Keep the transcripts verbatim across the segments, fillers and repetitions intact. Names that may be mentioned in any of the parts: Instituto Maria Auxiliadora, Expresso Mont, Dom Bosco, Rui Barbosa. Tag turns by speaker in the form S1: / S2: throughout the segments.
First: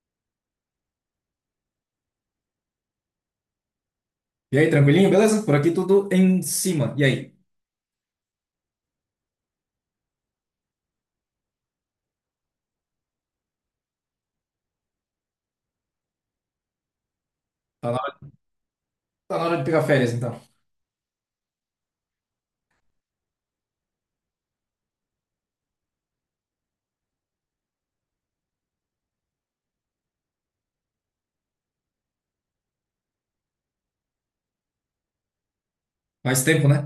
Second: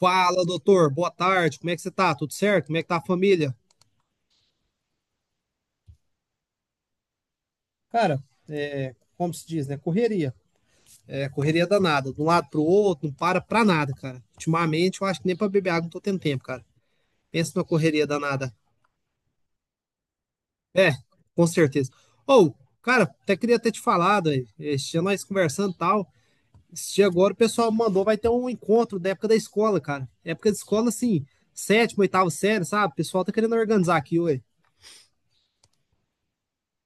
S1: Fala, doutor. Boa tarde. Como é que você tá? Tudo certo? Como é que tá a família?
S2: E aí, tranquilinho, beleza? Por aqui tudo em cima. E aí?
S1: Cara, é, como se diz, né? Correria. É, correria danada. De um lado pro outro, não para pra nada, cara. Ultimamente, eu acho que nem pra beber água não tô tendo tempo, cara. Pensa numa
S2: Tá na
S1: correria
S2: hora,
S1: danada.
S2: tá na hora de pegar férias, então.
S1: É, com certeza. Ou, cara, até queria ter te falado aí. Esse dia nós conversando e tal. Esse dia agora o pessoal mandou, vai ter um encontro da época da escola, cara. Época de escola, assim, sétima, oitava série, sabe? O pessoal tá querendo organizar aqui, ué.
S2: Faz tempo, né?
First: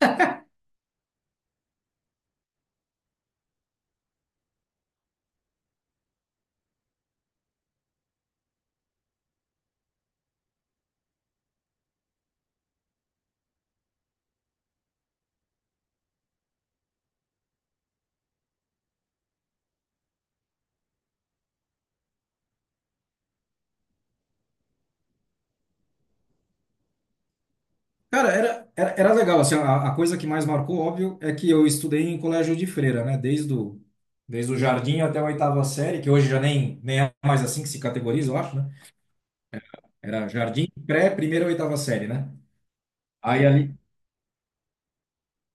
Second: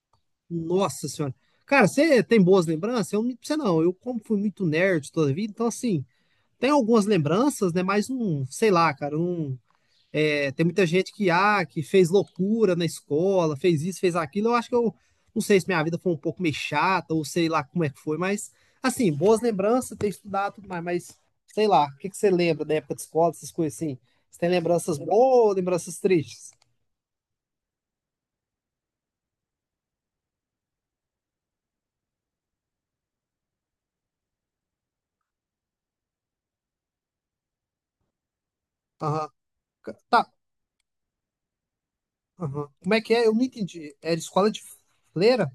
S1: Nossa senhora. Cara, você tem boas lembranças? Eu não minto você não. Eu, como fui muito nerd toda a vida, então assim, tem algumas lembranças, né? Mas não, sei lá, cara, não. É, tem muita gente que, ah, que fez loucura na escola, fez isso, fez aquilo. Eu acho que eu não sei se minha vida foi um pouco meio chata, ou sei lá como é que foi, mas assim, boas lembranças, ter estudado e tudo mais, mas sei lá, o que que você lembra da época de escola, essas coisas assim? Você tem lembranças boas ou lembranças tristes?
S2: Cara, era, era, era legal. Assim, a, a coisa que mais marcou, óbvio, é que eu estudei em colégio de freira, né? Desde o, desde o jardim até a oitava série, que hoje já nem, nem é mais assim que se categoriza, eu acho, né?
S1: Aham. Ca-
S2: Era
S1: Tá.
S2: jardim, pré, primeira, oitava série, né?
S1: Aham. Como é que é? Eu não
S2: Aí ali,
S1: entendi. Era escola de freira?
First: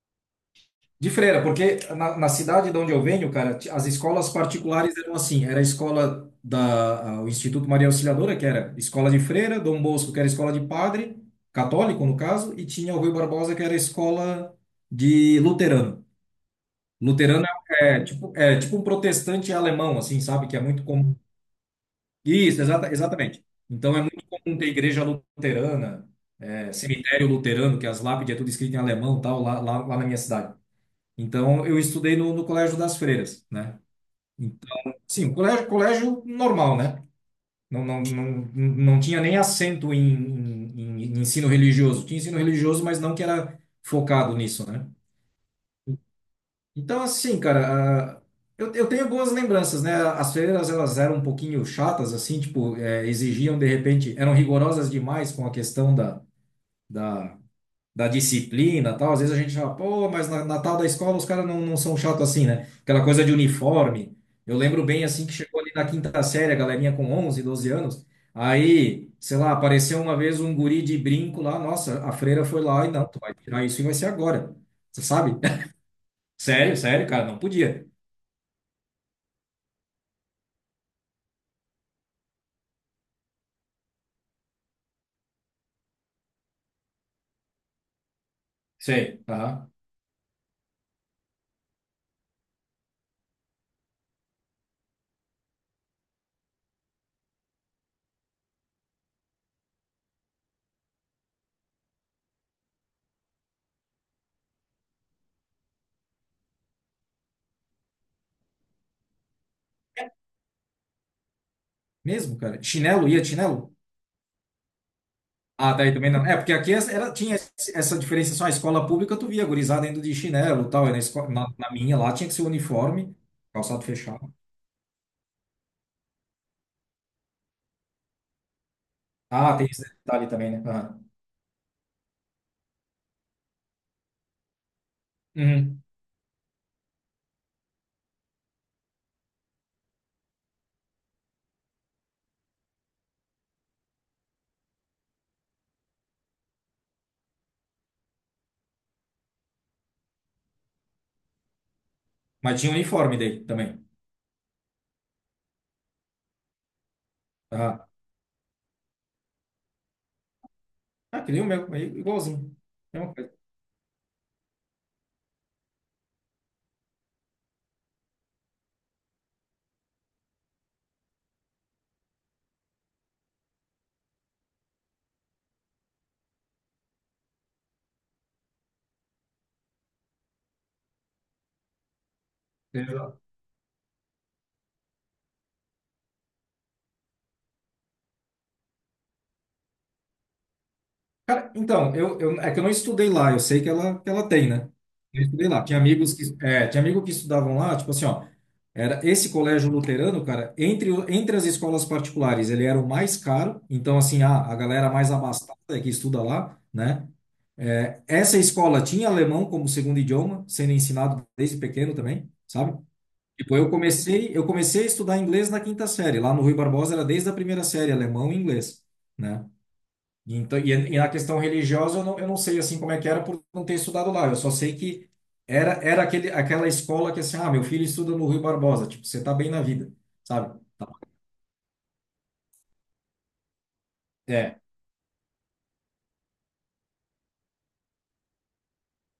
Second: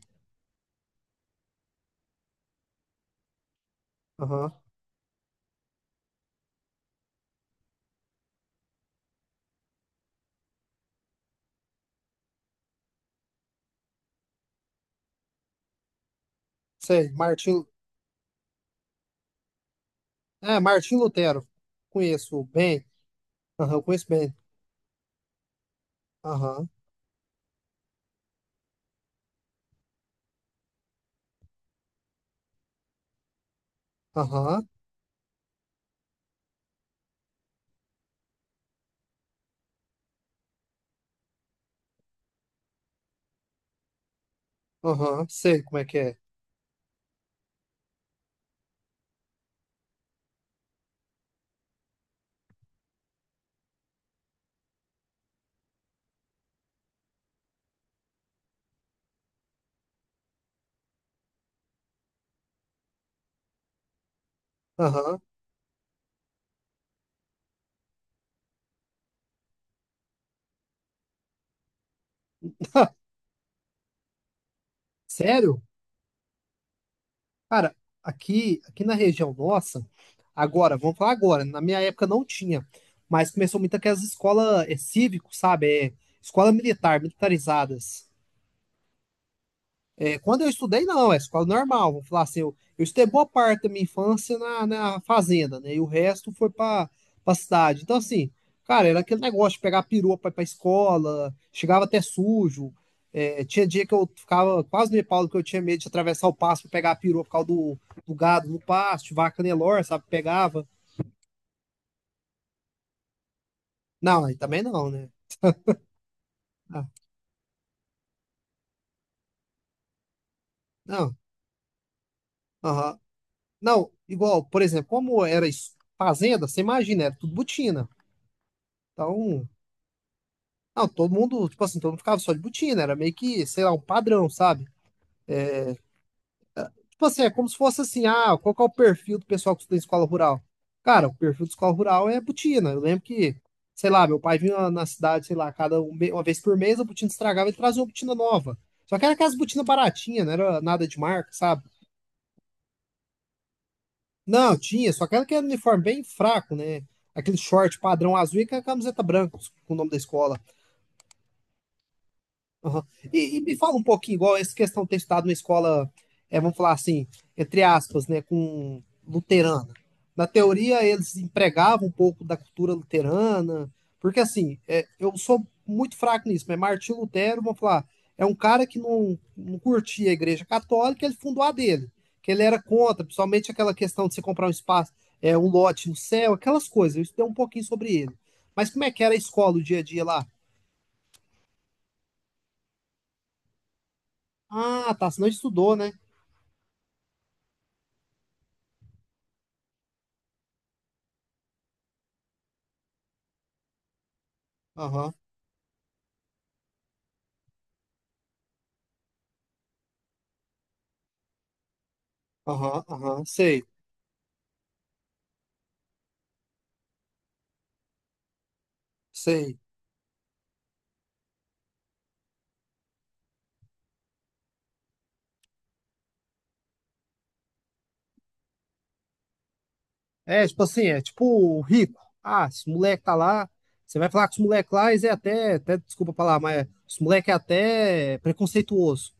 S2: De freira, porque na, na cidade de onde eu venho, cara, ti- as escolas
S1: Aham.
S2: particulares eram assim, era a escola da, a- o Instituto Maria Auxiliadora, que era escola de freira, Dom Bosco, que era escola de padre, católico no caso, e tinha o Rui Barbosa, que era escola de luterano.
S1: Sei,
S2: Luterano
S1: Martim.
S2: é, é tipo, é tipo um protestante alemão, assim, sabe? Que
S1: É,
S2: é muito
S1: Martim
S2: comum.
S1: Lutero. Conheço
S2: Isso,
S1: bem.
S2: exata, exatamente.
S1: Aham,
S2: Então é
S1: conheço
S2: muito
S1: bem.
S2: comum ter igreja luterana,
S1: Aham,
S2: é, cemitério luterano, que as lápides é tudo escrito em alemão, tal, lá, lá, lá na minha cidade. Então, eu estudei no, no Colégio das Freiras, né?
S1: aham,
S2: Então, sim, um colégio, colégio normal, né? Não, não, não, não tinha nem acento em, em, em ensino religioso. Tinha ensino religioso, mas não que era focado nisso, né?
S1: aham. Sei como é que é.
S2: Então, assim, cara, ah, eu, eu tenho boas lembranças, né? As freiras, elas eram um pouquinho chatas, assim, tipo, eh, exigiam, de repente, eram rigorosas demais com a questão da, da da disciplina, tal. Às vezes a gente fala, pô, mas na, na tal da escola os caras não, não são chatos assim, né? Aquela coisa de uniforme. Eu lembro bem
S1: Aham.
S2: assim que chegou ali na quinta série, a galerinha com onze, doze anos. Aí, sei lá, apareceu uma vez um guri de brinco lá, nossa, a freira foi lá e não, tu vai tirar isso e vai ser agora. Você sabe?
S1: Sério?
S2: Sério, sério, cara, não
S1: Cara,
S2: podia.
S1: aqui, aqui na região nossa, agora, vamos falar agora, na minha época não tinha, mas começou muito aquelas escolas é, cívico, sabe? É, escola militar, militarizadas.
S2: Sei, tá?
S1: É, quando eu estudei, não, é escola normal. Vou falar assim, eu, eu estudei boa parte da minha infância na, na fazenda, né? E o resto foi pra, pra cidade. Então, assim, cara, era aquele negócio de pegar perua pra ir pra escola, chegava até sujo. É, tinha dia que eu ficava quase no Paulo, que eu tinha medo de atravessar o pasto pra pegar a perua por causa do, do gado no pasto, vaca Nelor, sabe? Pegava.
S2: Mesmo, cara. Chinelo, ia de chinelo?
S1: Não, aí também não, né?
S2: Ah, daí também não. É, porque aqui é,
S1: Ah,
S2: era, tinha esse- essa diferenciação. A escola pública, tu via a gurizada indo de chinelo e tal. E na,
S1: não,
S2: esco- na, na minha lá tinha que ser
S1: aham.
S2: uniforme, calçado
S1: Não,
S2: fechado.
S1: igual, por exemplo, como era es- fazenda, você imagina, era tudo botina. Então,
S2: Ah, tem esse detalhe também, né?
S1: não,
S2: Ah.
S1: todo mundo, tipo assim, todo mundo ficava só de botina, era meio que, sei lá, um padrão, sabe?
S2: Uhum.
S1: Tipo assim, é como se fosse assim, ah, qual que é o perfil do pessoal que estuda em escola rural? Cara, o perfil de escola rural é botina. Eu lembro que, sei lá, meu pai vinha na- na cidade, sei lá, cada um me- uma vez por mês a botina estragava e trazia uma botina nova. Só que era aquelas botinas baratinhas, não era nada de marca, sabe?
S2: Mas tinha uniforme daí também.
S1: Não, tinha, só aquela que era uniforme bem fraco, né? Aquele short
S2: Ah,
S1: padrão azul e com a camiseta branca com o nome da escola.
S2: ah que nem o meu, aí igualzinho.
S1: Aham.
S2: Mesma
S1: E, e me fala um pouquinho, igual essa questão de ter estudado numa escola, é, vamos falar assim, entre aspas, né, com luterana. Na teoria, eles empregavam um pouco da cultura luterana, porque assim, é, eu sou muito fraco nisso, mas Martinho Lutero, vamos falar, é um cara que não, não curtia a igreja católica, ele fundou a dele, que ele era contra,
S2: coisa.
S1: principalmente aquela questão de você comprar um espaço, é, um lote no céu, aquelas coisas. Eu estudei um pouquinho sobre ele. Mas como é que era a escola, o dia a dia lá?
S2: Cara, então, eu, eu, é que eu não estudei lá, eu sei que ela, que ela tem, né?
S1: Ah, tá, você
S2: Eu
S1: não
S2: estudei lá.
S1: estudou,
S2: Tinha
S1: né?
S2: amigos que, é, tinha amigo que estudavam lá, tipo assim, ó, era esse colégio luterano, cara, entre, o- entre as escolas particulares, ele era o mais caro, então, assim, a, a galera mais
S1: Aham,
S2: abastada é que estuda lá, né? É, essa escola tinha alemão como segundo idioma, sendo ensinado desde pequeno também, sabe?
S1: aham, aham,
S2: Tipo,
S1: sei,
S2: eu comecei, eu comecei a estudar inglês na quinta série. Lá no Rui Barbosa era desde a primeira série, alemão e inglês, né?
S1: sei.
S2: Então, e, e na questão religiosa, eu não, eu não sei assim como é que era por não ter estudado lá. Eu só sei que era, era aquele, aquela escola que assim, ah, meu filho estuda no Rui Barbosa, tipo, você tá bem na vida,
S1: É,
S2: sabe?
S1: tipo assim, é tipo o rico. Ah, esse moleque tá lá, você vai falar que os
S2: É,
S1: moleques lá, eles é até, até, desculpa falar, mas os moleque é até preconceituoso.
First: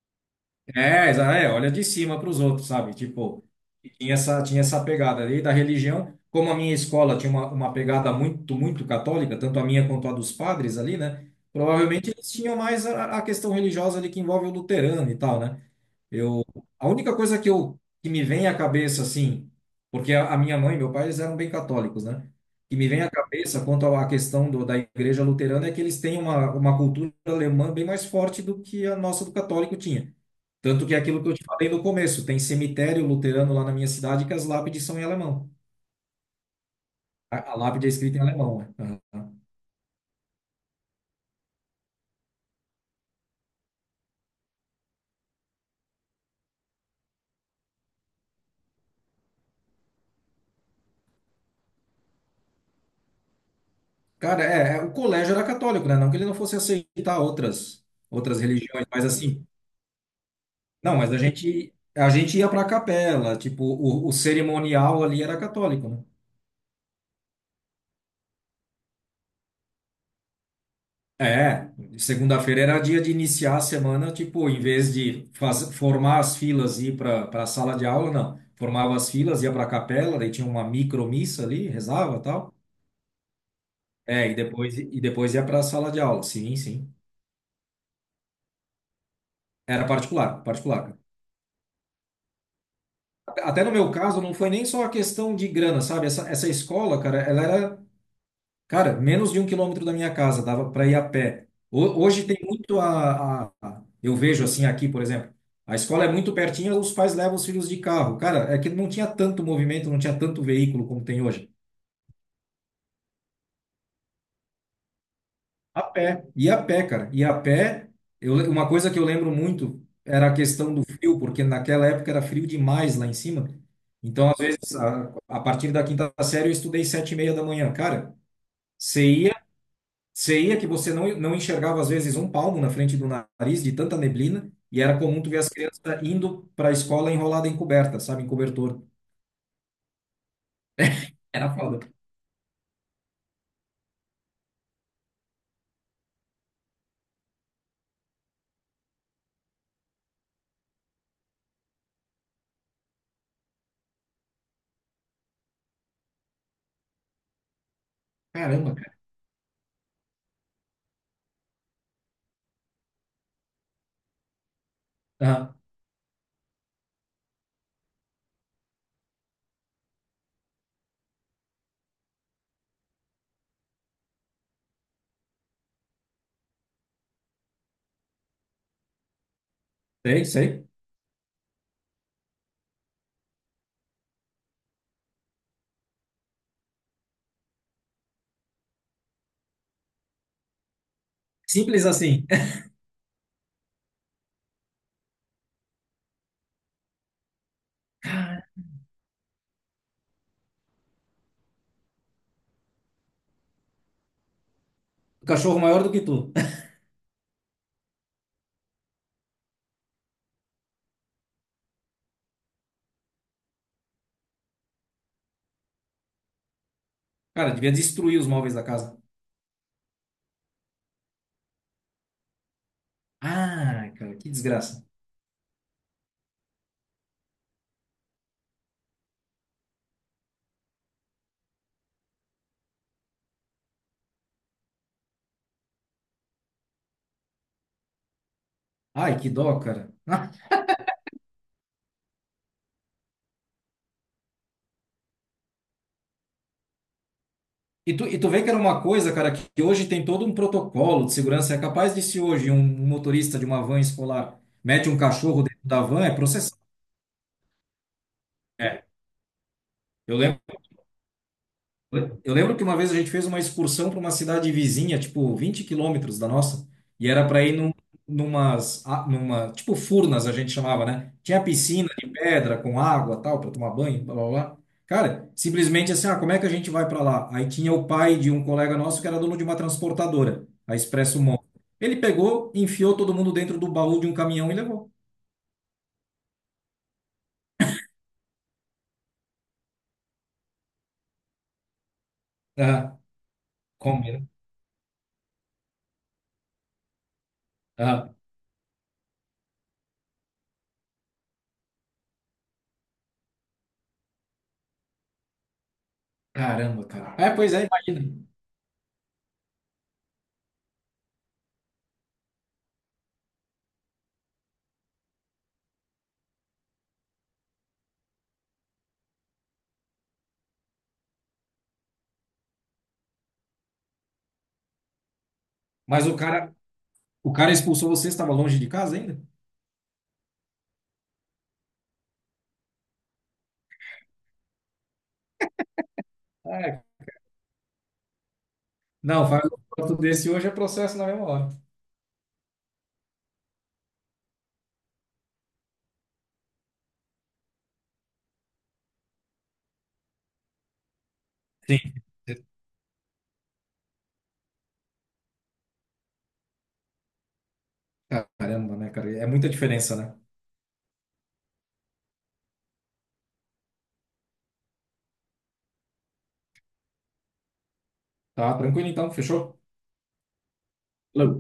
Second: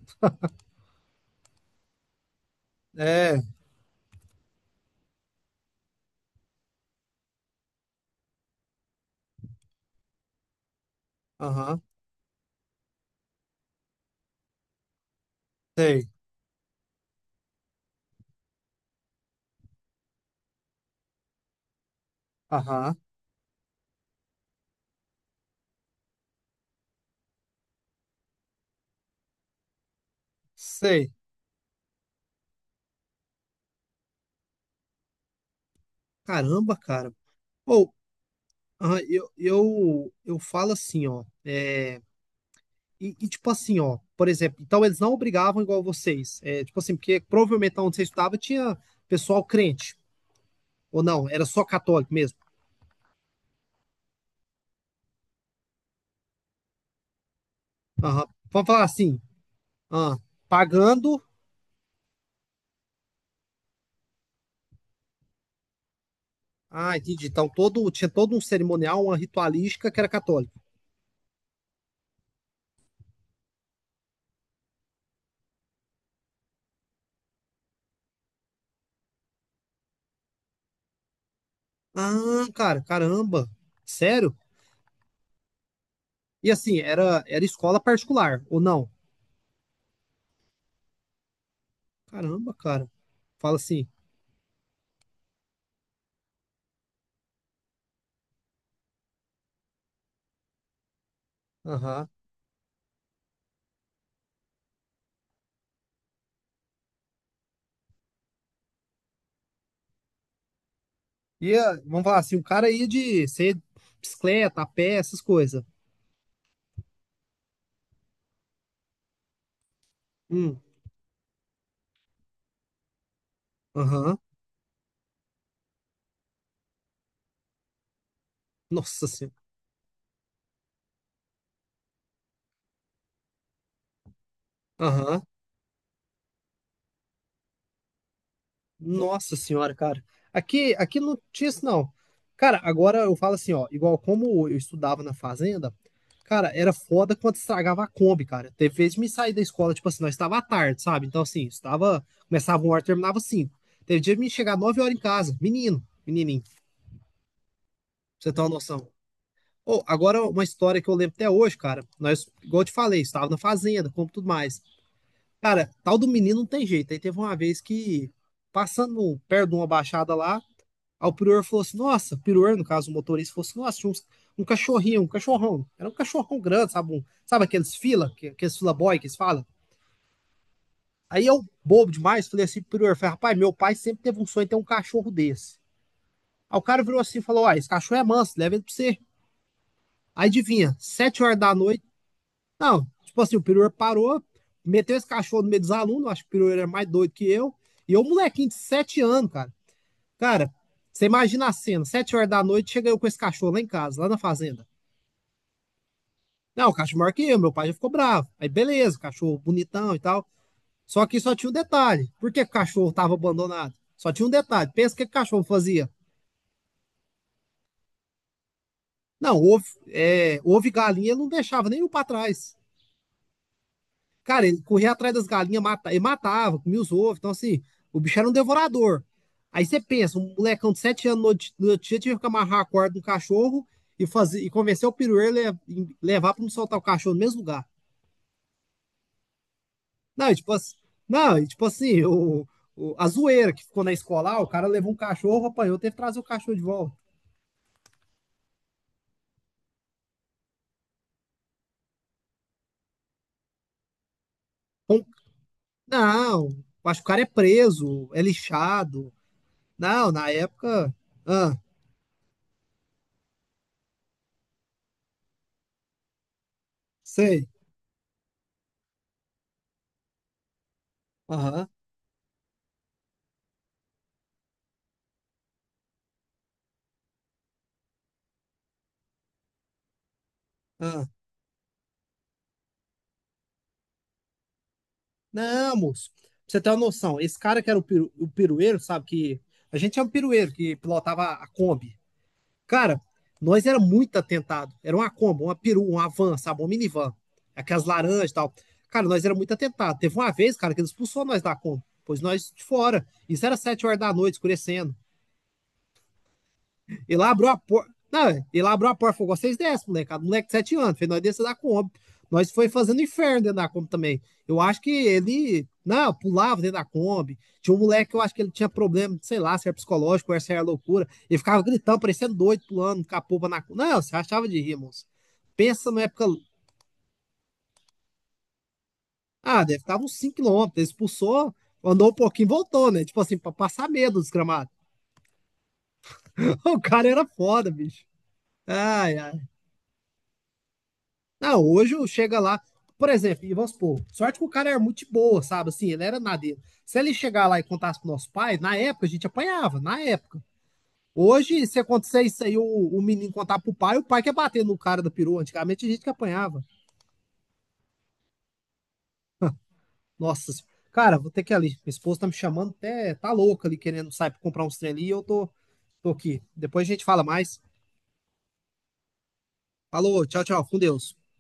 S2: É, exa- é, olha de cima para os outros, sabe?
S1: É,
S2: Tipo, e tinha essa, tinha essa pegada ali da religião. Como a minha escola tinha uma, uma pegada muito, muito católica, tanto a minha quanto a dos padres ali, né?
S1: aham,
S2: Provavelmente eles tinham mais a, a questão religiosa ali que envolve o luterano e tal, né?
S1: sei,
S2: Eu, a única coisa que eu que me vem à cabeça assim, porque a, a minha mãe e meu pai eles eram bem católicos, né? Que me
S1: aham,
S2: vem à cabeça quanto à questão do, da igreja luterana é que eles têm uma, uma cultura alemã bem mais forte do que a nossa do católico tinha. Tanto que é
S1: sei.
S2: aquilo que eu te falei no começo, tem cemitério luterano lá na minha cidade que as lápides são em alemão.
S1: Caramba, cara.
S2: A, a lápide é
S1: Ou,
S2: escrita em alemão, né?
S1: aham, eu,
S2: Aham.
S1: eu, eu falo assim, ó, é, e, e tipo assim, ó, por exemplo, então eles não obrigavam igual vocês. É, tipo assim, porque provavelmente onde você estudava tinha pessoal crente, ou não, era só católico mesmo.
S2: Cara, é, é, o colégio era católico, né? Não que ele não fosse aceitar outras
S1: Aham.
S2: outras
S1: Vamos falar
S2: religiões, mas
S1: assim,
S2: assim,
S1: ah,
S2: não, mas a
S1: pagando.
S2: gente a gente ia para a capela, tipo, o, o cerimonial ali era católico, né?
S1: Ah, entendi. Então todo, tinha todo um cerimonial, uma ritualística que era católica.
S2: É, segunda-feira era dia de iniciar a semana, tipo, em vez de faz, formar as filas e ir para para a sala de aula, não. Formava as filas, ia para a capela, daí tinha uma micromissa ali, rezava,
S1: Ah,
S2: tal.
S1: cara, caramba.
S2: É,
S1: Sério?
S2: e depois, e depois ia para a sala de aula.
S1: E
S2: Sim,
S1: assim,
S2: sim.
S1: era, era escola particular, ou não?
S2: Era particular, particular, cara.
S1: Caramba, cara. Fala
S2: Até no
S1: assim.
S2: meu caso, não foi nem só a questão de grana, sabe? Essa, essa escola, cara, ela era, cara, menos de um quilômetro da minha casa, dava para ir a pé. Ho-
S1: Aham.
S2: Hoje tem muito a, a- a- eu vejo assim aqui, por exemplo, a escola é muito pertinho, os pais levam os filhos de carro. Cara, é que não tinha tanto movimento, não tinha tanto veículo como tem hoje.
S1: E ah, vamos falar assim, o cara ia de ser bicicleta, a pé, essas coisas.
S2: A pé, e a pé, cara. E a pé, eu, le- uma coisa que eu lembro muito era a
S1: Hum.
S2: questão do frio, porque naquela época era frio demais lá em cima.
S1: Aham.
S2: Então, às vezes, a, a partir da quinta série, eu estudei sete e meia da manhã. Cara,
S1: Nossa
S2: você
S1: senhora.
S2: ia, você ia que você não, não enxergava, às vezes, um palmo na frente do nariz, de tanta neblina, e era
S1: Aham.
S2: comum tu ver as crianças indo para a escola enrolada em coberta, sabe, em cobertor.
S1: Nossa senhora, cara. Aqui, aqui não tinha
S2: Era
S1: isso,
S2: foda.
S1: não. Cara, agora eu falo assim, ó, igual como eu estudava na fazenda, cara, era foda quando estragava a Kombi, cara. Teve vezes que me sair da escola, tipo assim, nós estava à tarde, sabe? Então, assim, estava, começava uma hora, terminava cinco. Teve dia de me chegar nove horas em casa, menino, menininho, pra você ter uma
S2: Caramba,
S1: noção.
S2: cara.
S1: Ô, agora uma história que eu lembro até hoje, cara. Nós, igual eu te falei, estava na fazenda, como tudo mais.
S2: Aham,
S1: Cara, tal do menino não tem jeito. Aí teve uma vez que, passando perto de uma baixada lá, aí o prior falou assim: nossa, o prior, no caso, o motorista falou assim: nossa, tinha uns- um cachorrinho, um cachorrão. Era um cachorrão grande, sabe? Um, sabe aqueles fila, que- aqueles fila boy que eles falam?
S2: sei, sei.
S1: Aí eu, bobo demais, falei assim: pro prior, falei, rapaz, meu pai sempre teve um sonho de ter um cachorro desse. Aí o cara virou assim e falou: ó, esse cachorro é manso, leva ele pra você. Aí adivinha, sete horas da noite.
S2: Simples assim.
S1: Não, tipo assim, o prior parou, meteu esse cachorro no meio dos alunos, acho que o prior era mais doido que eu. E eu, molequinho de sete anos, cara. Cara, você imagina a cena, sete horas da noite, chega eu com esse cachorro lá em casa, lá na fazenda.
S2: O cachorro maior do que tu.
S1: Não, o cachorro maior que eu, meu pai já ficou bravo. Aí beleza, cachorro bonitão e tal. Só que só tinha um detalhe. Por que o cachorro tava abandonado? Só tinha um detalhe. Pensa o que o cachorro fazia.
S2: Cara, devia destruir os móveis da casa.
S1: Não, ovo, é, ovo e galinha ele não deixava nenhum para trás.
S2: Ah, cara, que
S1: Cara, ele
S2: desgraça.
S1: corria atrás das galinhas, mata, ele matava, comia os ovos. Então, assim, o bicho era um devorador. Aí você pensa, um molecão de sete anos no outro no outro dia tinha que amarrar a corda no cachorro e, fazer, e convencer o pirueiro a levar para não soltar o cachorro no mesmo lugar.
S2: Ai, que dó, cara.
S1: Não,
S2: Ah,
S1: e tipo assim, não, e tipo assim, o, o- a zoeira que ficou na escola, ah, o cara levou um cachorro, apanhou, teve que trazer o cachorro de volta.
S2: e tu, e tu vê que era uma coisa, cara, que que hoje tem todo um protocolo de segurança. É capaz de se hoje um motorista de uma van escolar mete um
S1: Um-
S2: cachorro dentro da van, é processado.
S1: não, acho que o cara é preso, é
S2: É.
S1: lixado. Não,
S2: Eu
S1: na
S2: lembro
S1: época. Ah,
S2: Eu lembro que uma vez a gente fez uma excursão para uma cidade vizinha, tipo vinte quilômetros da nossa, e era para
S1: sei.
S2: ir num, numas, a- numa, tipo furnas a gente chamava, né? Tinha
S1: Aham.
S2: piscina de pedra com água, tal, para tomar banho, blá blá blá. Cara, simplesmente assim, ah, como é que a gente vai para lá? Aí tinha o pai de um colega nosso que era dono de uma transportadora, a
S1: Ah.
S2: Expresso Mont. Ele pegou, enfiou todo mundo dentro do baú de um caminhão e levou.
S1: Não, moço. Pra você ter uma noção, esse cara que era o, peru o pirueiro, sabe? Que a gente é um pirueiro que pilotava a Kombi.
S2: Ah,
S1: Cara, nós era
S2: como?
S1: muito
S2: Né?
S1: atentado. Era uma combo, uma peru, uma van, sabe? Uma minivan. Aquelas
S2: Ah,
S1: laranjas e tal. Cara, nós era muito atentado. Teve uma vez, cara, que ele expulsou nós da combo. Pois nós de fora. Isso era sete horas da noite, escurecendo.
S2: caramba,
S1: E
S2: cara.
S1: lá
S2: É,
S1: abriu
S2: pois
S1: a
S2: é,
S1: porta.
S2: imagina.
S1: Não, ele abriu a porta e falou: vocês descem, molecada. Moleque de sete anos. Fez nós descer da Kombi. Nós foi fazendo inferno dentro da Kombi também. Eu acho que ele. Não, pulava dentro da Kombi. Tinha um moleque que eu acho que ele tinha problema, sei lá, se era psicológico, ou se era loucura. Ele ficava gritando, parecendo doido, pulando, capoba na Kombi. Não, você achava de rir, moço. Pensa na
S2: Mas o
S1: época.
S2: cara, O cara expulsou você, você estava longe de casa ainda?
S1: Ah, deve estar uns cinco quilômetros. Ele expulsou, andou um pouquinho e voltou, né? Tipo assim, pra passar medo dos gramados. o
S2: É,
S1: cara era foda, bicho. Ai,
S2: não, faz
S1: ai.
S2: um voto desse hoje é processo na mesma
S1: Não,
S2: hora.
S1: hoje eu chega lá, por exemplo, e vamos supor, sorte que o cara era muito boa, sabe? Assim, ele era nadeiro. Se ele chegar lá e contasse pro nosso pai, na época a gente apanhava, na época. Hoje, se
S2: Sim.
S1: acontecer isso aí, o, o menino contar pro pai, o pai quer bater no cara da perua. Antigamente a gente que apanhava.
S2: Caramba, né, cara? É muita diferença, né?
S1: Nossa, cara, vou ter que ir ali. Minha esposa tá me chamando, até tá louca ali, querendo sair pra comprar uns trem ali, e eu tô, tô aqui. Depois a gente fala mais.
S2: Tá tranquilo então, fechou?
S1: Falou, tchau, tchau, com Deus.
S2: Falou.